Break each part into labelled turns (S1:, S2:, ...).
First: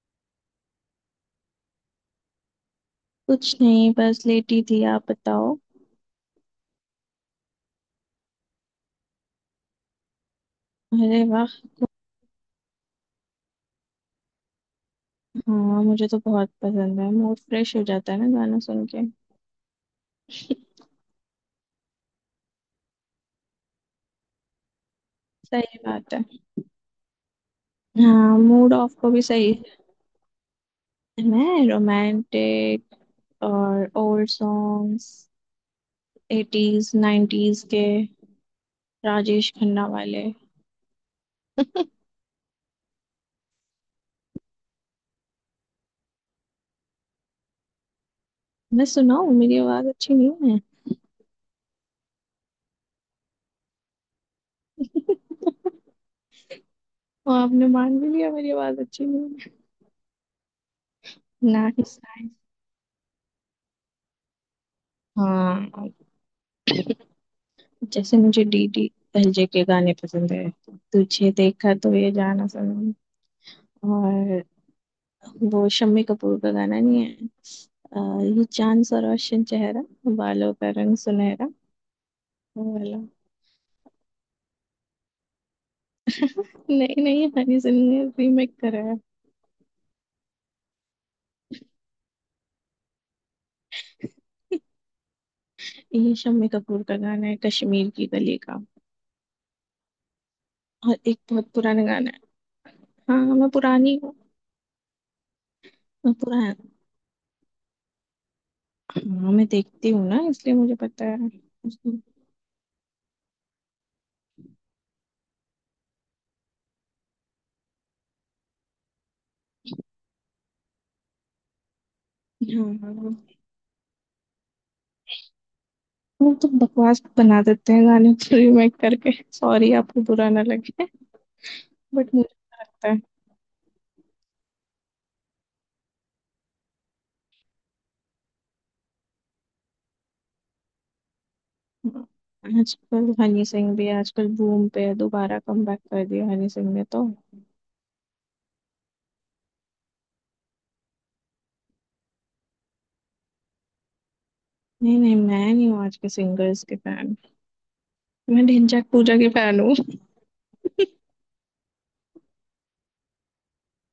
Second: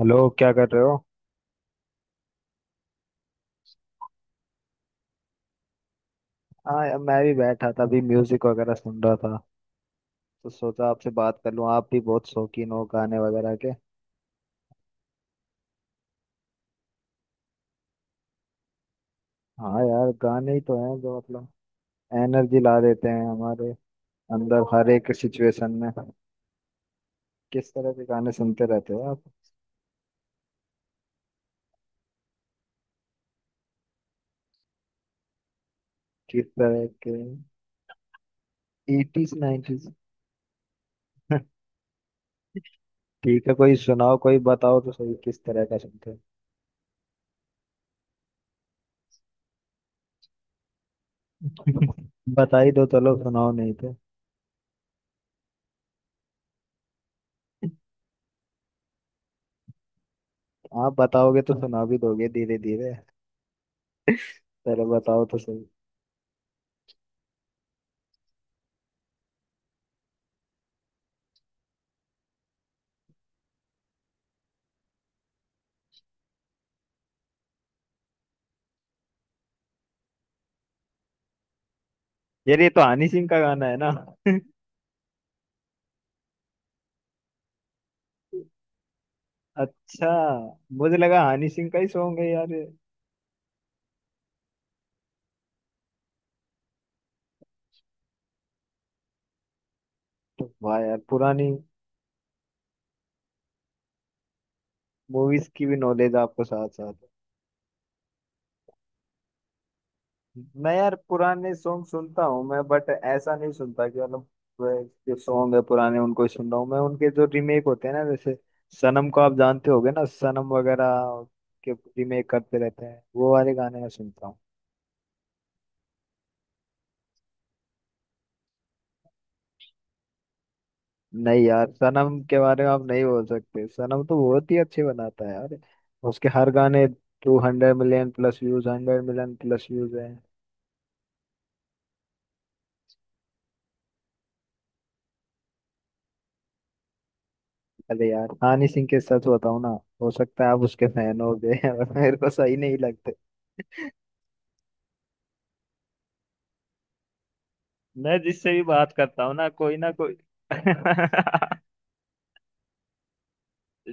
S1: Hello, क्या कर रहे हो?
S2: कुछ नहीं, बस लेटी थी। आप बताओ।
S1: हाँ यार, मैं भी बैठा था अभी म्यूजिक वगैरह सुन रहा था तो सोचा आपसे
S2: अरे
S1: बात
S2: वाह।
S1: कर लूँ। आप भी बहुत शौकीन हो गाने वगैरह के।
S2: हाँ, मुझे तो बहुत पसंद है, मूड फ्रेश हो जाता है ना गाना सुन के।
S1: हाँ यार, गाने ही तो हैं जो मतलब एनर्जी ला देते हैं हमारे अंदर हर एक सिचुएशन
S2: सही
S1: में।
S2: बात है।
S1: किस तरह के गाने
S2: हाँ,
S1: सुनते
S2: मूड
S1: रहते
S2: ऑफ
S1: हो
S2: को
S1: आप?
S2: भी सही है। मैं रोमांटिक और ओल्ड सॉन्ग्स।
S1: किस तरह
S2: एटीज
S1: के?
S2: नाइन्टीज के।
S1: Eighties
S2: Rajesh Khanna
S1: nineties?
S2: वाले।
S1: ठीक है, कोई सुनाओ कोई बताओ तो सही किस तरह का सुनते हो।
S2: मैं सुनाऊँ? मेरी आवाज अच्छी नहीं है।
S1: बता ही दो, चलो सुनाओ नहीं तो।
S2: और आपने मान भी लिया मेरी आवाज अच्छी नहीं है।
S1: आप बताओगे तो सुना भी
S2: नाइस
S1: दोगे
S2: नाइस।
S1: धीरे धीरे। चलो बताओ तो सही।
S2: हाँ, जैसे मुझे डीडी एलजे के गाने पसंद है। तुझे देखा तो ये जाना सनम। और वो शम्मी कपूर का गाना नहीं है? अ, ये चांद सा रोशन चेहरा, बालों का रंग सुनहरा।
S1: यार
S2: वो
S1: ये तो
S2: वाला।
S1: हनी सिंह का गाना है ना?
S2: नहीं नहीं, हनी सिंह ने रीमेक करा है।
S1: अच्छा। मुझे लगा हनी सिंह का ही सॉन्ग है यार ये।
S2: ये शम्मी कपूर का गाना है, कश्मीर की गली का।
S1: तो वाह
S2: और
S1: यार,
S2: एक
S1: पुरानी
S2: बहुत पुराना गाना है। हाँ, मैं पुरानी हूँ।
S1: मूवीज की भी
S2: मैं
S1: नॉलेज आपको
S2: पुराना।
S1: साथ साथ
S2: हाँ, मैं देखती हूँ ना,
S1: है।
S2: इसलिए
S1: मैं
S2: मुझे
S1: यार
S2: पता है।
S1: पुराने सॉन्ग सुनता हूँ मैं, बट ऐसा नहीं सुनता कि मतलब वह जो सॉन्ग है पुराने उनको ही सुन रहा हूँ मैं, उनके जो रीमेक होते हैं ना, जैसे सनम को आप जानते होगे ना, सनम वगैरह के रीमेक करते रहते हैं,
S2: हाँ,
S1: वो वाले गाने मैं सुनता हूँ।
S2: वो तो बकवास बना देते हैं गाने को रीमेक करके। सॉरी, आपको बुरा ना लगे,
S1: नहीं यार,
S2: बट
S1: सनम
S2: मुझे
S1: के
S2: ऐसा
S1: बारे में आप
S2: लगता है।
S1: नहीं बोल सकते, सनम तो बहुत ही अच्छे बनाता है यार उसके हर गाने। 200 million plus views, 100 million plus views है।
S2: हाँ, आजकल हनी सिंह भी आजकल बूम पे है, दोबारा कमबैक कर दिया हनी सिंह ने तो।
S1: अरे यार हनी सिंह के सच बताऊं ना, हो सकता है आप उसके फैन हो गए हैं, और मेरे को सही नहीं लगते।
S2: नहीं नहीं, मैं नहीं हूँ आज के सिंगर्स के फैन।
S1: मैं
S2: मैं
S1: जिससे भी
S2: ढिंचैक
S1: बात
S2: पूजा
S1: करता
S2: की
S1: हूँ ना
S2: फैन हूँ।
S1: कोई ना कोई।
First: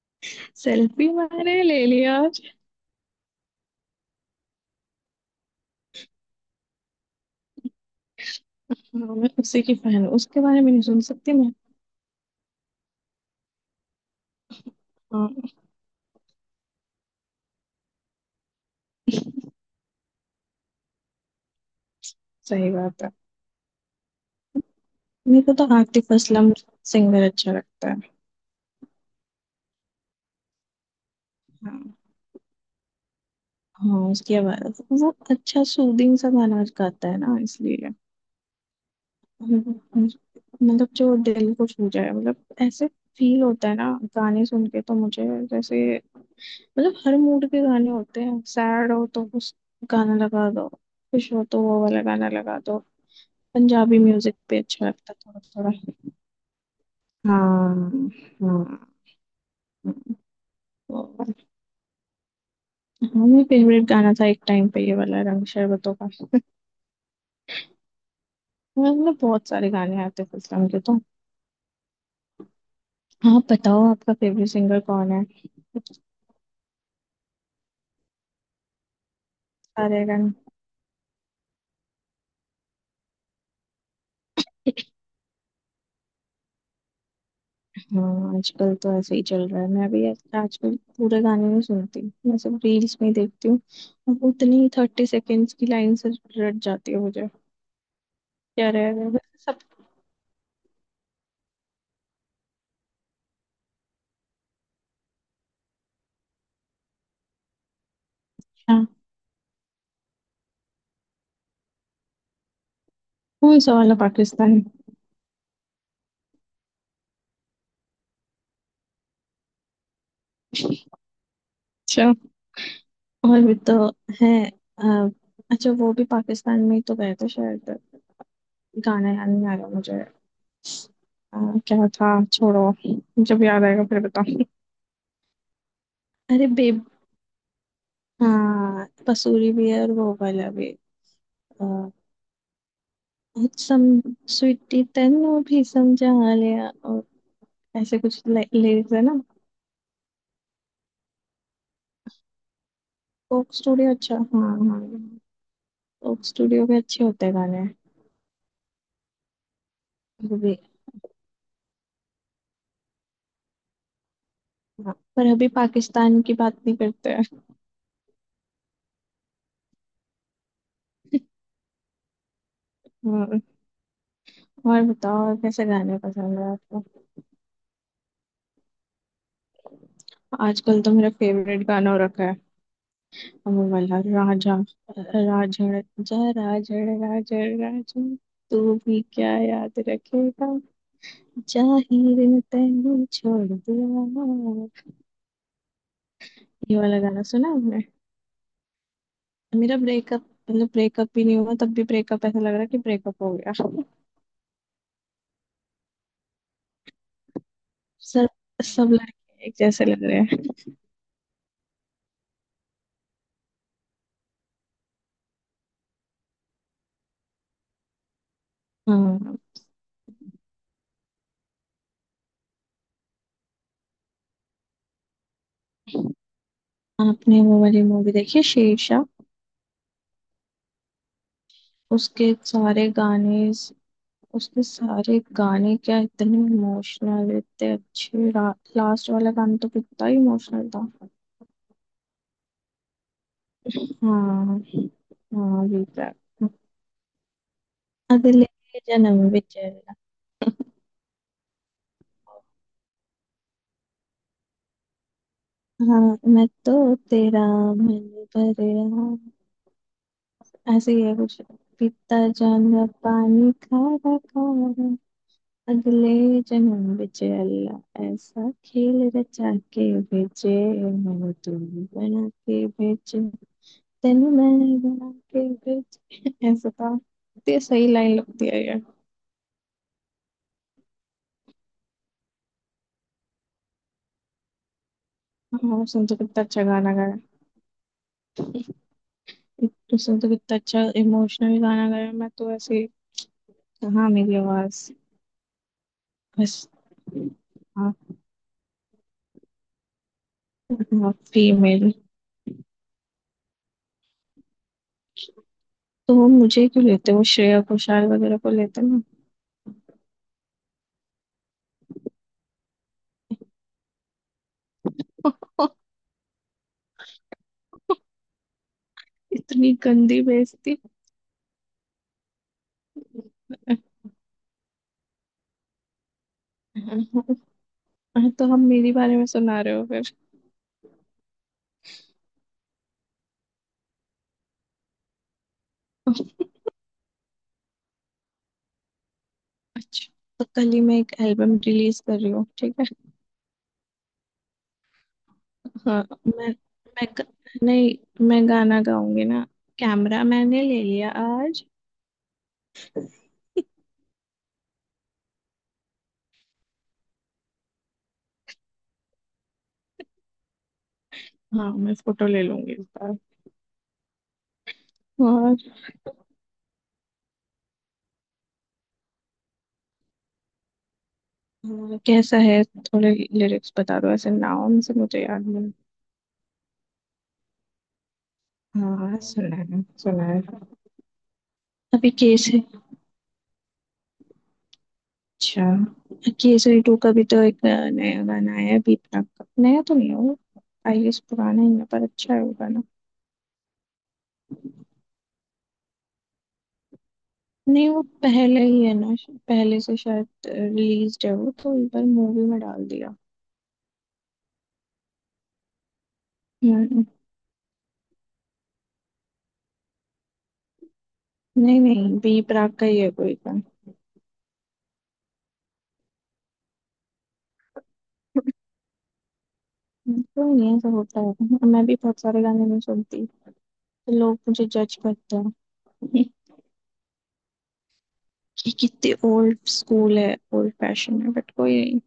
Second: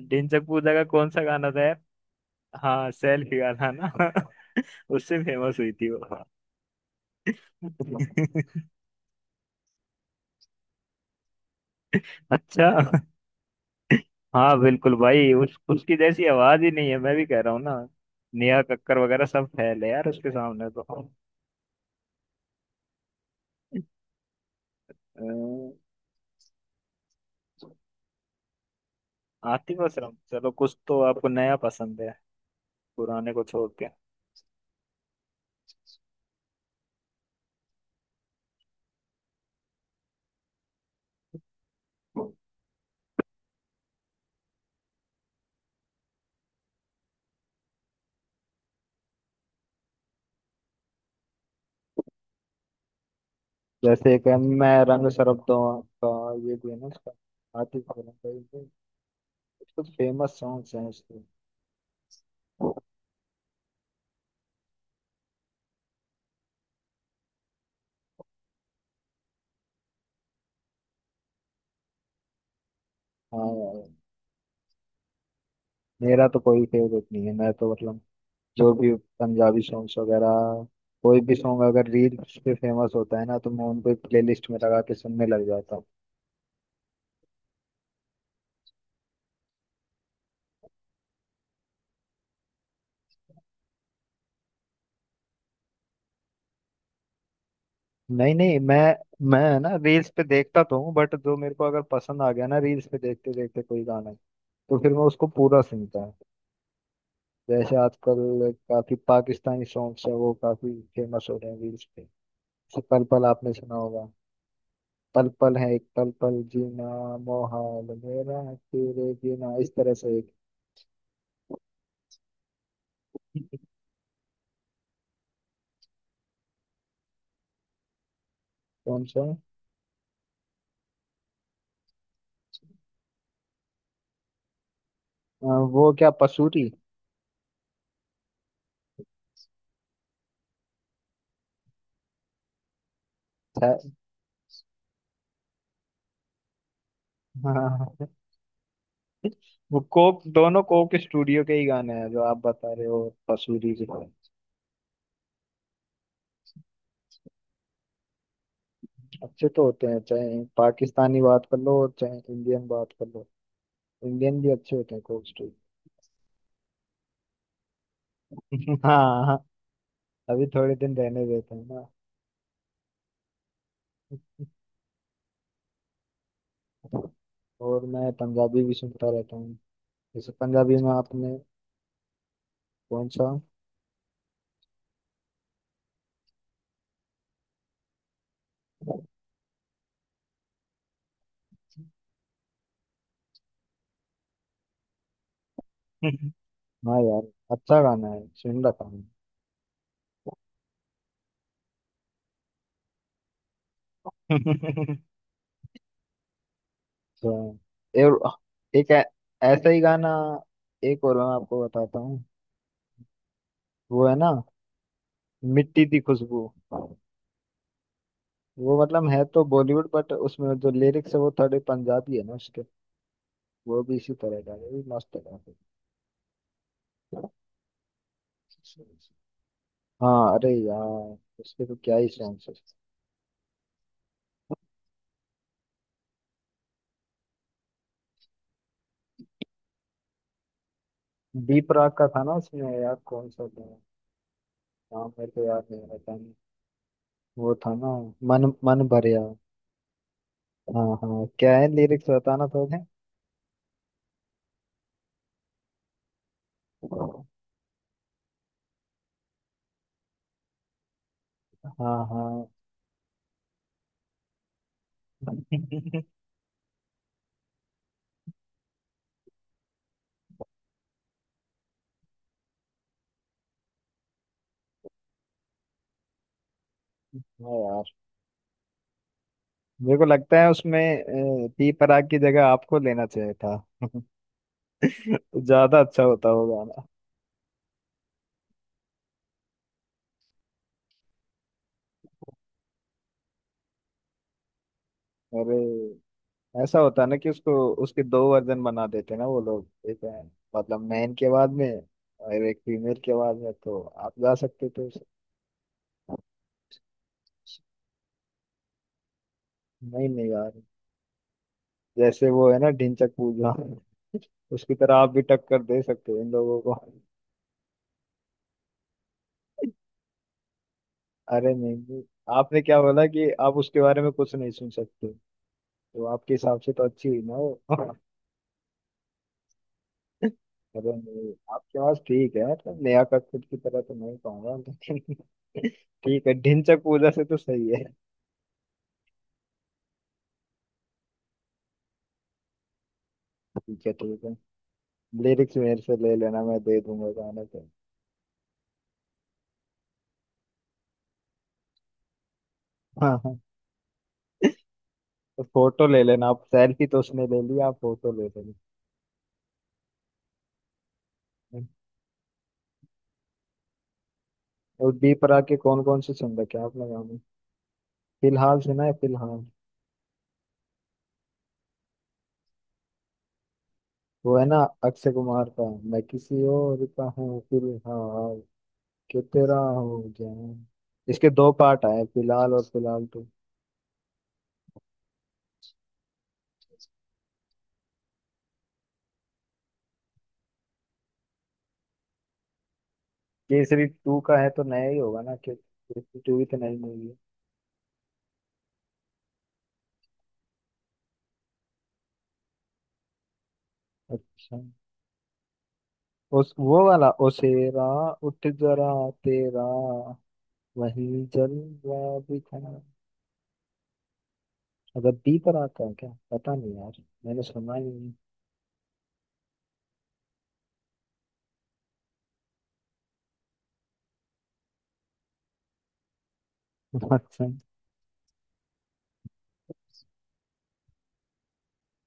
S1: ढिंचक पूजा का
S2: सेल्फी
S1: कौन सा गाना
S2: मैंने
S1: था यार?
S2: ले लिया आज।
S1: हाँ, सेल्फी गाना ना। उससे फेमस हुई थी वो।
S2: हाँ, मैं उसी की फैन हूँ, उसके बारे में नहीं सुन सकती मैं।
S1: अच्छा। हाँ बिल्कुल भाई,
S2: हाँ,
S1: उस उसकी जैसी आवाज ही नहीं है, मैं भी कह रहा हूँ ना। नेहा कक्कर वगैरह सब फैल है यार उसके सामने तो।
S2: सही बात है।
S1: अ,
S2: मेरे को तो आतिफ असलम सिंगर अच्छा लगता है।
S1: आतिफ असलम, चलो कुछ तो आपको नया
S2: हाँ।
S1: पसंद है, पुराने को छोड़ के।
S2: हाँ, उसकी आवाज, वो अच्छा सूदिंग सा गाना गाता है ना, इसलिए। मतलब जो दिल को छू जाए, मतलब ऐसे फील होता है ना गाने सुन के तो मुझे। जैसे, मतलब हर मूड के गाने होते हैं। सैड हो तो उस गाना लगा दो, खुश हो तो वो वाला गाना लगा दो। पंजाबी
S1: जैसे एक है,
S2: म्यूजिक पे
S1: मैं
S2: अच्छा
S1: रंग
S2: लगता है
S1: सरबतों
S2: थोड़ा थोड़ा।
S1: का, ये भी है ना उसका?
S2: हाँ
S1: आतिफ असलम का
S2: हाँ
S1: कुछ फेमस सॉन्ग्स हैं उसके।
S2: हाँ। हाँ, मेरा फेवरेट गाना था एक टाइम पे ये वाला, रंग शरबतों का। मतलब बहुत सारे गाने आते थे इस्लाम के तो। हाँ,
S1: हाँ यार,
S2: बताओ, आपका फेवरेट सिंगर कौन है?
S1: मेरा तो कोई फेवरेट नहीं है, मैं तो मतलब जो भी पंजाबी सॉन्ग्स
S2: सारे
S1: वगैरह,
S2: गाने।
S1: कोई भी सॉन्ग अगर रील्स पे फेमस होता है ना तो मैं उनको प्लेलिस्ट में लगा के सुनने लग जाता हूँ।
S2: हाँ, आजकल तो ऐसे ही चल रहा है। मैं भी आजकल पूरे गाने नहीं सुनती, मैं सब रील्स में ही देखती हूँ। अब उतनी 30 सेकेंड्स की लाइन से रट जाती है मुझे।
S1: नहीं नहीं,
S2: क्या
S1: मैं
S2: रह गया वैसे
S1: मैं है
S2: सब।
S1: ना रील्स पे देखता तो हूँ, बट जो मेरे को अगर पसंद आ गया ना रील्स पे देखते देखते कोई गाना, तो फिर मैं उसको पूरा सुनता हूँ। जैसे आजकल
S2: अच्छा।
S1: काफी पाकिस्तानी सॉन्ग्स है, वो काफी फेमस हो रहे हैं रील्स पे। जैसे पल पल आपने
S2: कौन सा
S1: सुना
S2: वाला
S1: होगा?
S2: पाकिस्तान?
S1: पल पल है एक, पल पल जीना मोहाल मेरा तेरे बिना, इस तरह से एक।
S2: अच्छा। और भी तो है। अ, अच्छा, वो भी पाकिस्तान में ही तो गए थे शायद।
S1: कौन
S2: गाना
S1: सा?
S2: याद नहीं आ रहा मुझे। अ, क्या था, छोड़ो। जब याद आएगा फिर बताऊँ।
S1: अ, वो क्या,
S2: अरे
S1: पसूरी?
S2: बेब। हाँ, पसूरी भी है और वो वाला भी। अ, सम स्वीटी तेनू भी समझा लिया, और
S1: हाँ
S2: ऐसे कुछ लिरिक्स है ना।
S1: वो कोक, दोनों कोक स्टूडियो के ही गाने हैं जो आप बता रहे हो,
S2: कोक
S1: पसूरी के।
S2: स्टूडियो, अच्छा, हाँ हाँ। कोक स्टूडियो के अच्छे होते हैं गाने।
S1: अच्छे तो होते हैं,
S2: वो
S1: चाहे
S2: भी।
S1: पाकिस्तानी बात कर लो चाहे इंडियन बात कर लो, इंडियन भी अच्छे
S2: हाँ,
S1: होते हैं कोक
S2: पर अभी
S1: स्टूडियो।
S2: पाकिस्तान की बात नहीं करते हैं।
S1: हाँ हाँ, अभी थोड़े दिन रहने देते हैं ना।
S2: हाँ, और बताओ, और कैसे गाने पसंद है आपको?
S1: और मैं पंजाबी भी सुनता रहता हूँ। जैसे पंजाबी
S2: आजकल
S1: में
S2: तो मेरा
S1: आपने,
S2: फेवरेट गाना हो रखा है।
S1: कौन सा?
S2: वो वाला, राजा राजड़, जा राजड़ राजड़ राजड़, तू भी क्या याद रखेगा, जाहिर ने तैनू छोड़ दिया। ये
S1: हाँ
S2: वाला गाना
S1: यार,
S2: सुना
S1: अच्छा
S2: आपने?
S1: गाना है, सुन रखा हूँ।
S2: मेरा ब्रेकअप, मतलब ब्रेकअप भी नहीं हुआ तब भी ब्रेकअप ऐसा लग रहा है कि ब्रेकअप हो गया सब।
S1: तो और
S2: सब
S1: एक
S2: लड़के एक
S1: ऐसा ही
S2: जैसे लग
S1: गाना,
S2: रहे हैं।
S1: एक और मैं आपको बताता हूँ। वो है ना, मिट्टी दी खुशबू, वो मतलब है
S2: हाँ।
S1: तो बॉलीवुड बट उसमें जो लिरिक्स है वो थोड़े पंजाबी है ना उसके। वो भी इसी तरह का है, वो भी मस्त है काफी।
S2: आपने वो वाली मूवी देखी है, शेरशाह?
S1: हाँ अरे यार, उसके तो क्या ही
S2: उसके
S1: सॉन्ग्स है।
S2: सारे गाने। उसके सारे गाने क्या इतने इमोशनल, इतने अच्छे। लास्ट वाला गाना तो कितना इमोशनल था।
S1: दीप राग का था ना उसमें यार, कौन सा था?
S2: हाँ।
S1: नाम मेरे को याद
S2: हाँ
S1: नहीं
S2: भी।
S1: रहता। नहीं, वो था ना,
S2: अगले
S1: मन मन
S2: जन्म
S1: भरिया।
S2: विच।
S1: हाँ हाँ, क्या है लिरिक्स, बताना थोड़े।
S2: हाँ, मैं तो तेरा मन भरे, ऐसे ही है कुछ।
S1: हाँ
S2: पीता
S1: हाँ।
S2: जाऊंगा पानी खारा खारा।
S1: हाँ
S2: अगले जन्म बिच अल्लाह ऐसा खेल रचा के भेजे, मैं तू बना के भेजे, तेनू मैं बना के भेजे, ऐसा था। ते
S1: यार,
S2: सही लाइन लगती है यार।
S1: मेरे को लगता है उसमें, दीप राग की जगह आपको लेना चाहिए था। ज्यादा
S2: हाँ,
S1: अच्छा
S2: सुन तो
S1: होता
S2: कितना
S1: वो
S2: अच्छा
S1: गाना।
S2: गाना गाया। तो सुन तो कितना अच्छा इमोशनल गाना गाया, मैं तो ऐसे। हाँ, मेरी आवाज,
S1: अरे,
S2: बस।
S1: ऐसा होता ना कि उसको,
S2: हाँ।
S1: उसके दो वर्जन बना देते ना वो लोग, एक है, मतलब मैन की आवाज में,
S2: फीमेल।
S1: और एक फीमेल की आवाज में, तो आप गा सकते थे उसे।
S2: तो वो मुझे क्यों लेते, वो श्रेया घोषाल वगैरह को लेते ना।
S1: नहीं नहीं गा रहे, जैसे वो है ना ढिंचक पूजा, उसकी तरह आप भी टक्कर दे सकते हो इन लोगों को।
S2: इतनी गंदी बेइज्जती।
S1: अरे नहीं नहीं, आपने क्या बोला कि आप
S2: हाँ,
S1: उसके बारे में कुछ नहीं सुन सकते, तो आपके हिसाब से तो अच्छी हुई ना वो।
S2: तो हम मेरी बारे में सुना रहे हो फिर।
S1: मतलब नहीं, आपकी आवाज ठीक है, मतलब नेहा कक्कड़ की तरह तो नहीं कहूंगा लेकिन ठीक है, ढिंचक पूजा से तो सही है।
S2: अच्छा, तो कल ही मैं एक एल्बम रिलीज कर रही हूँ, ठीक है।
S1: ठीक है ठीक है, लिरिक्स मेरे से
S2: हाँ।
S1: ले लेना,
S2: मैं
S1: मैं दे
S2: मैं
S1: दूंगा
S2: ग-
S1: गाने पे।
S2: नहीं मैं गाना गाऊंगी ना। कैमरा मैंने ले लिया आज।
S1: हाँ हाँ, तो फोटो ले लेना आप, सेल्फी तो उसने ले ली, आप फोटो ले लेना।
S2: हाँ, मैं फोटो ले लूंगी इस बार।
S1: और डी प्राक के
S2: और
S1: कौन कौन से सुन रखे हैं आपने गाने? फिलहाल सुना है फिलहाल?
S2: हाँ, कैसा है, थोड़े लिरिक्स बता दो, ऐसे
S1: वो है ना,
S2: नाम से
S1: अक्षय
S2: मुझे याद
S1: कुमार का,
S2: नहीं।
S1: मैं किसी और का हूँ फिलहाल,
S2: हाँ
S1: कि
S2: सुना
S1: तेरा
S2: है,
S1: हूँ
S2: सुना है।
S1: जान। इसके दो पार्ट आए,
S2: अभी केस।
S1: फिलहाल और फिलहाल।
S2: अच्छा, केसरी टू का भी तो एक नया गाना आया है बीपना का। नया तो नहीं है वो, आई गेस पुराना ही है, पर अच्छा है वो गाना।
S1: केसरी टू का है तो नया ही होगा ना, केसरी टू भी तो नई मूवी है।
S2: नहीं, वो पहले ही है ना, पहले से शायद रिलीज है वो, तो एक बार मूवी में डाल दिया।
S1: अच्छा। उस वो
S2: हम्म।
S1: वाला ओसेरा, उठ जरा तेरा वही
S2: नहीं
S1: जलवा
S2: नहीं, बी
S1: दिखा।
S2: प्राक का ही है कोई गाना।
S1: अच्छा, बी पर आता है क्या, पता नहीं यार, मैंने सुना ही नहीं।
S2: तो नहीं, ऐसा होता है, मैं भी बहुत सारे गाने नहीं सुनती, तो लोग मुझे जज करते हैं
S1: अच्छा।
S2: कि कितने ओल्ड स्कूल है, ओल्ड फैशन है, बट कोई नहीं।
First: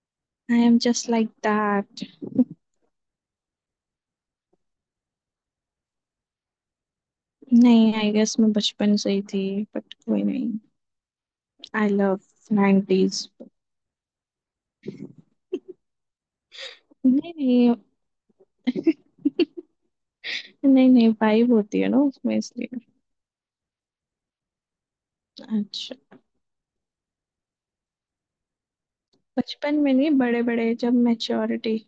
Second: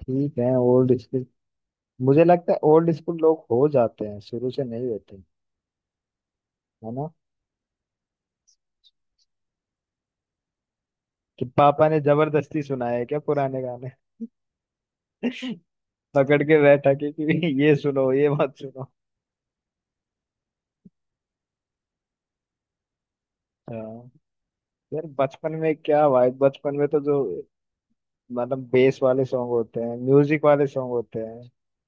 S1: ठीक है,
S2: I am
S1: old
S2: just
S1: school,
S2: like that.
S1: मुझे लगता है ओल्ड स्कूल लोग हो जाते हैं, शुरू से नहीं होते, है ना?
S2: नहीं, आई गेस मैं बचपन से ही थी, बट कोई नहीं।
S1: कि पापा
S2: आई
S1: ने
S2: लव
S1: जबरदस्ती सुनाया है क्या
S2: 90s।
S1: पुराने गाने? पकड़ के बैठा के
S2: नहीं
S1: कि
S2: नहीं।
S1: ये सुनो ये मत सुनो।
S2: नहीं नहीं, वाइब होती है ना उसमें, इसलिए।
S1: हाँ यार, बचपन में
S2: अच्छा।
S1: क्या भाई, बचपन में तो जो मतलब बेस वाले सॉन्ग
S2: बचपन
S1: होते
S2: में
S1: हैं,
S2: नहीं, बड़े
S1: म्यूजिक वाले
S2: बड़े
S1: सॉन्ग
S2: जब
S1: होते हैं।
S2: मैच्योरिटी।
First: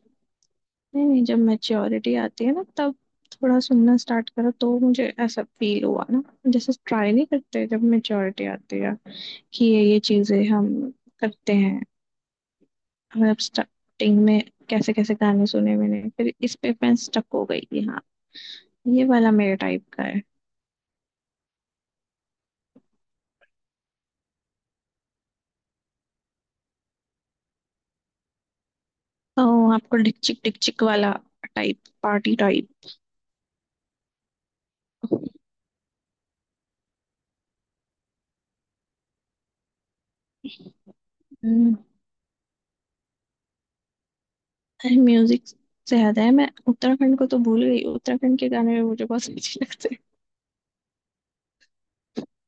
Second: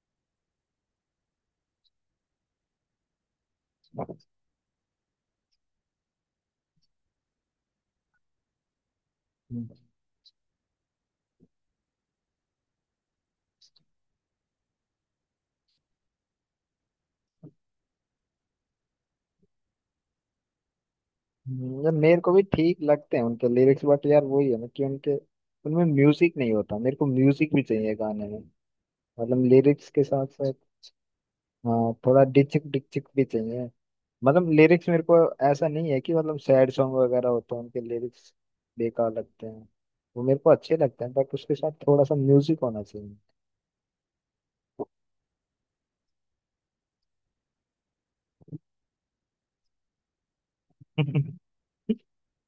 S2: नहीं नहीं, जब मैच्योरिटी आती है ना, तब थोड़ा सुनना स्टार्ट करो, तो मुझे ऐसा फील हुआ ना। जैसे ट्राई नहीं करते जब मैच्योरिटी आती है कि
S1: हम्म,
S2: ये चीजें हम करते हैं। मतलब स्टार्टिंग में कैसे कैसे गाने सुने मैंने, फिर इस पे मैं स्टक हो गई कि हाँ, ये वाला मेरे टाइप का है।
S1: यार मेरे को भी ठीक लगते हैं उनके लिरिक्स, बट यार वही है ना कि उनके उनमें म्यूजिक नहीं होता, मेरे को म्यूजिक भी चाहिए गाने में,
S2: ओ,
S1: मतलब लिरिक्स
S2: आपको
S1: के साथ
S2: डिकचिक
S1: साथ।
S2: डिकचिक वाला टाइप,
S1: हाँ थोड़ा
S2: पार्टी
S1: डिचिक
S2: टाइप।
S1: डिचिक भी चाहिए, मतलब लिरिक्स मेरे को, ऐसा नहीं है कि मतलब सैड सॉन्ग वगैरह होते हैं उनके लिरिक्स बेकार लगते हैं, वो मेरे को अच्छे लगते हैं बट उसके साथ
S2: हम्म।
S1: थोड़ा सा म्यूजिक होना चाहिए।
S2: अरे, म्यूजिक से याद है, मैं उत्तराखंड को तो भूल गई, उत्तराखंड के गाने भी मुझे बहुत अच्छे लगते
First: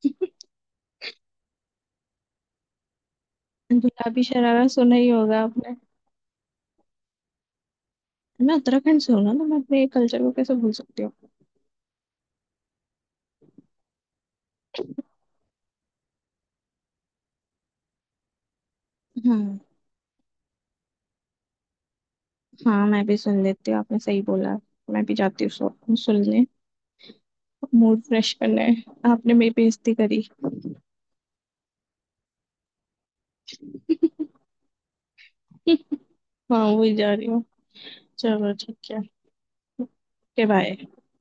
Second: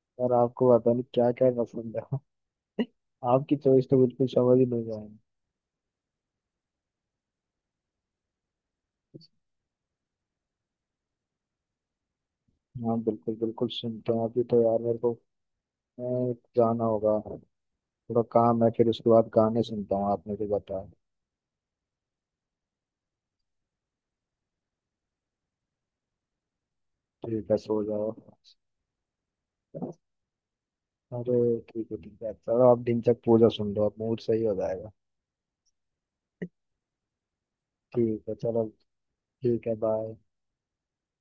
S2: हैं।
S1: और आपको पता नहीं क्या क्या पसंद है। आपकी चॉइस तो
S2: गुलाबी
S1: बिल्कुल समझ
S2: शरारा
S1: ही नहीं
S2: सुना ही
S1: जाएगी।
S2: होगा आपने। मैं उत्तराखंड से हूँ ना, तो मैं अपने कल्चर को कैसे भूल सकती हूँ।
S1: हाँ बिल्कुल बिल्कुल, सुनते हैं अभी तो, यार मेरे को जाना होगा, थोड़ा काम है, फिर उसके बाद
S2: हम्म।
S1: गाने सुनता हूँ आपने भी बताया।
S2: हाँ, मैं भी सुन लेती हूँ, आपने सही बोला। मैं भी जाती हूँ सुनने।
S1: ठीक है, सो
S2: मूड
S1: जाओ।
S2: फ्रेश करना है। आपने मेरी बेइज्जती करी।
S1: अरे ठीक है ठीक है, चलो आप दिन तक पूजा सुन लो, आप मूड सही हो जाएगा।
S2: हाँ, वही जा रही हूँ।
S1: ठीक है,
S2: चलो
S1: चलो।
S2: ठीक है।
S1: ठीक है, बाय।
S2: Okay bye.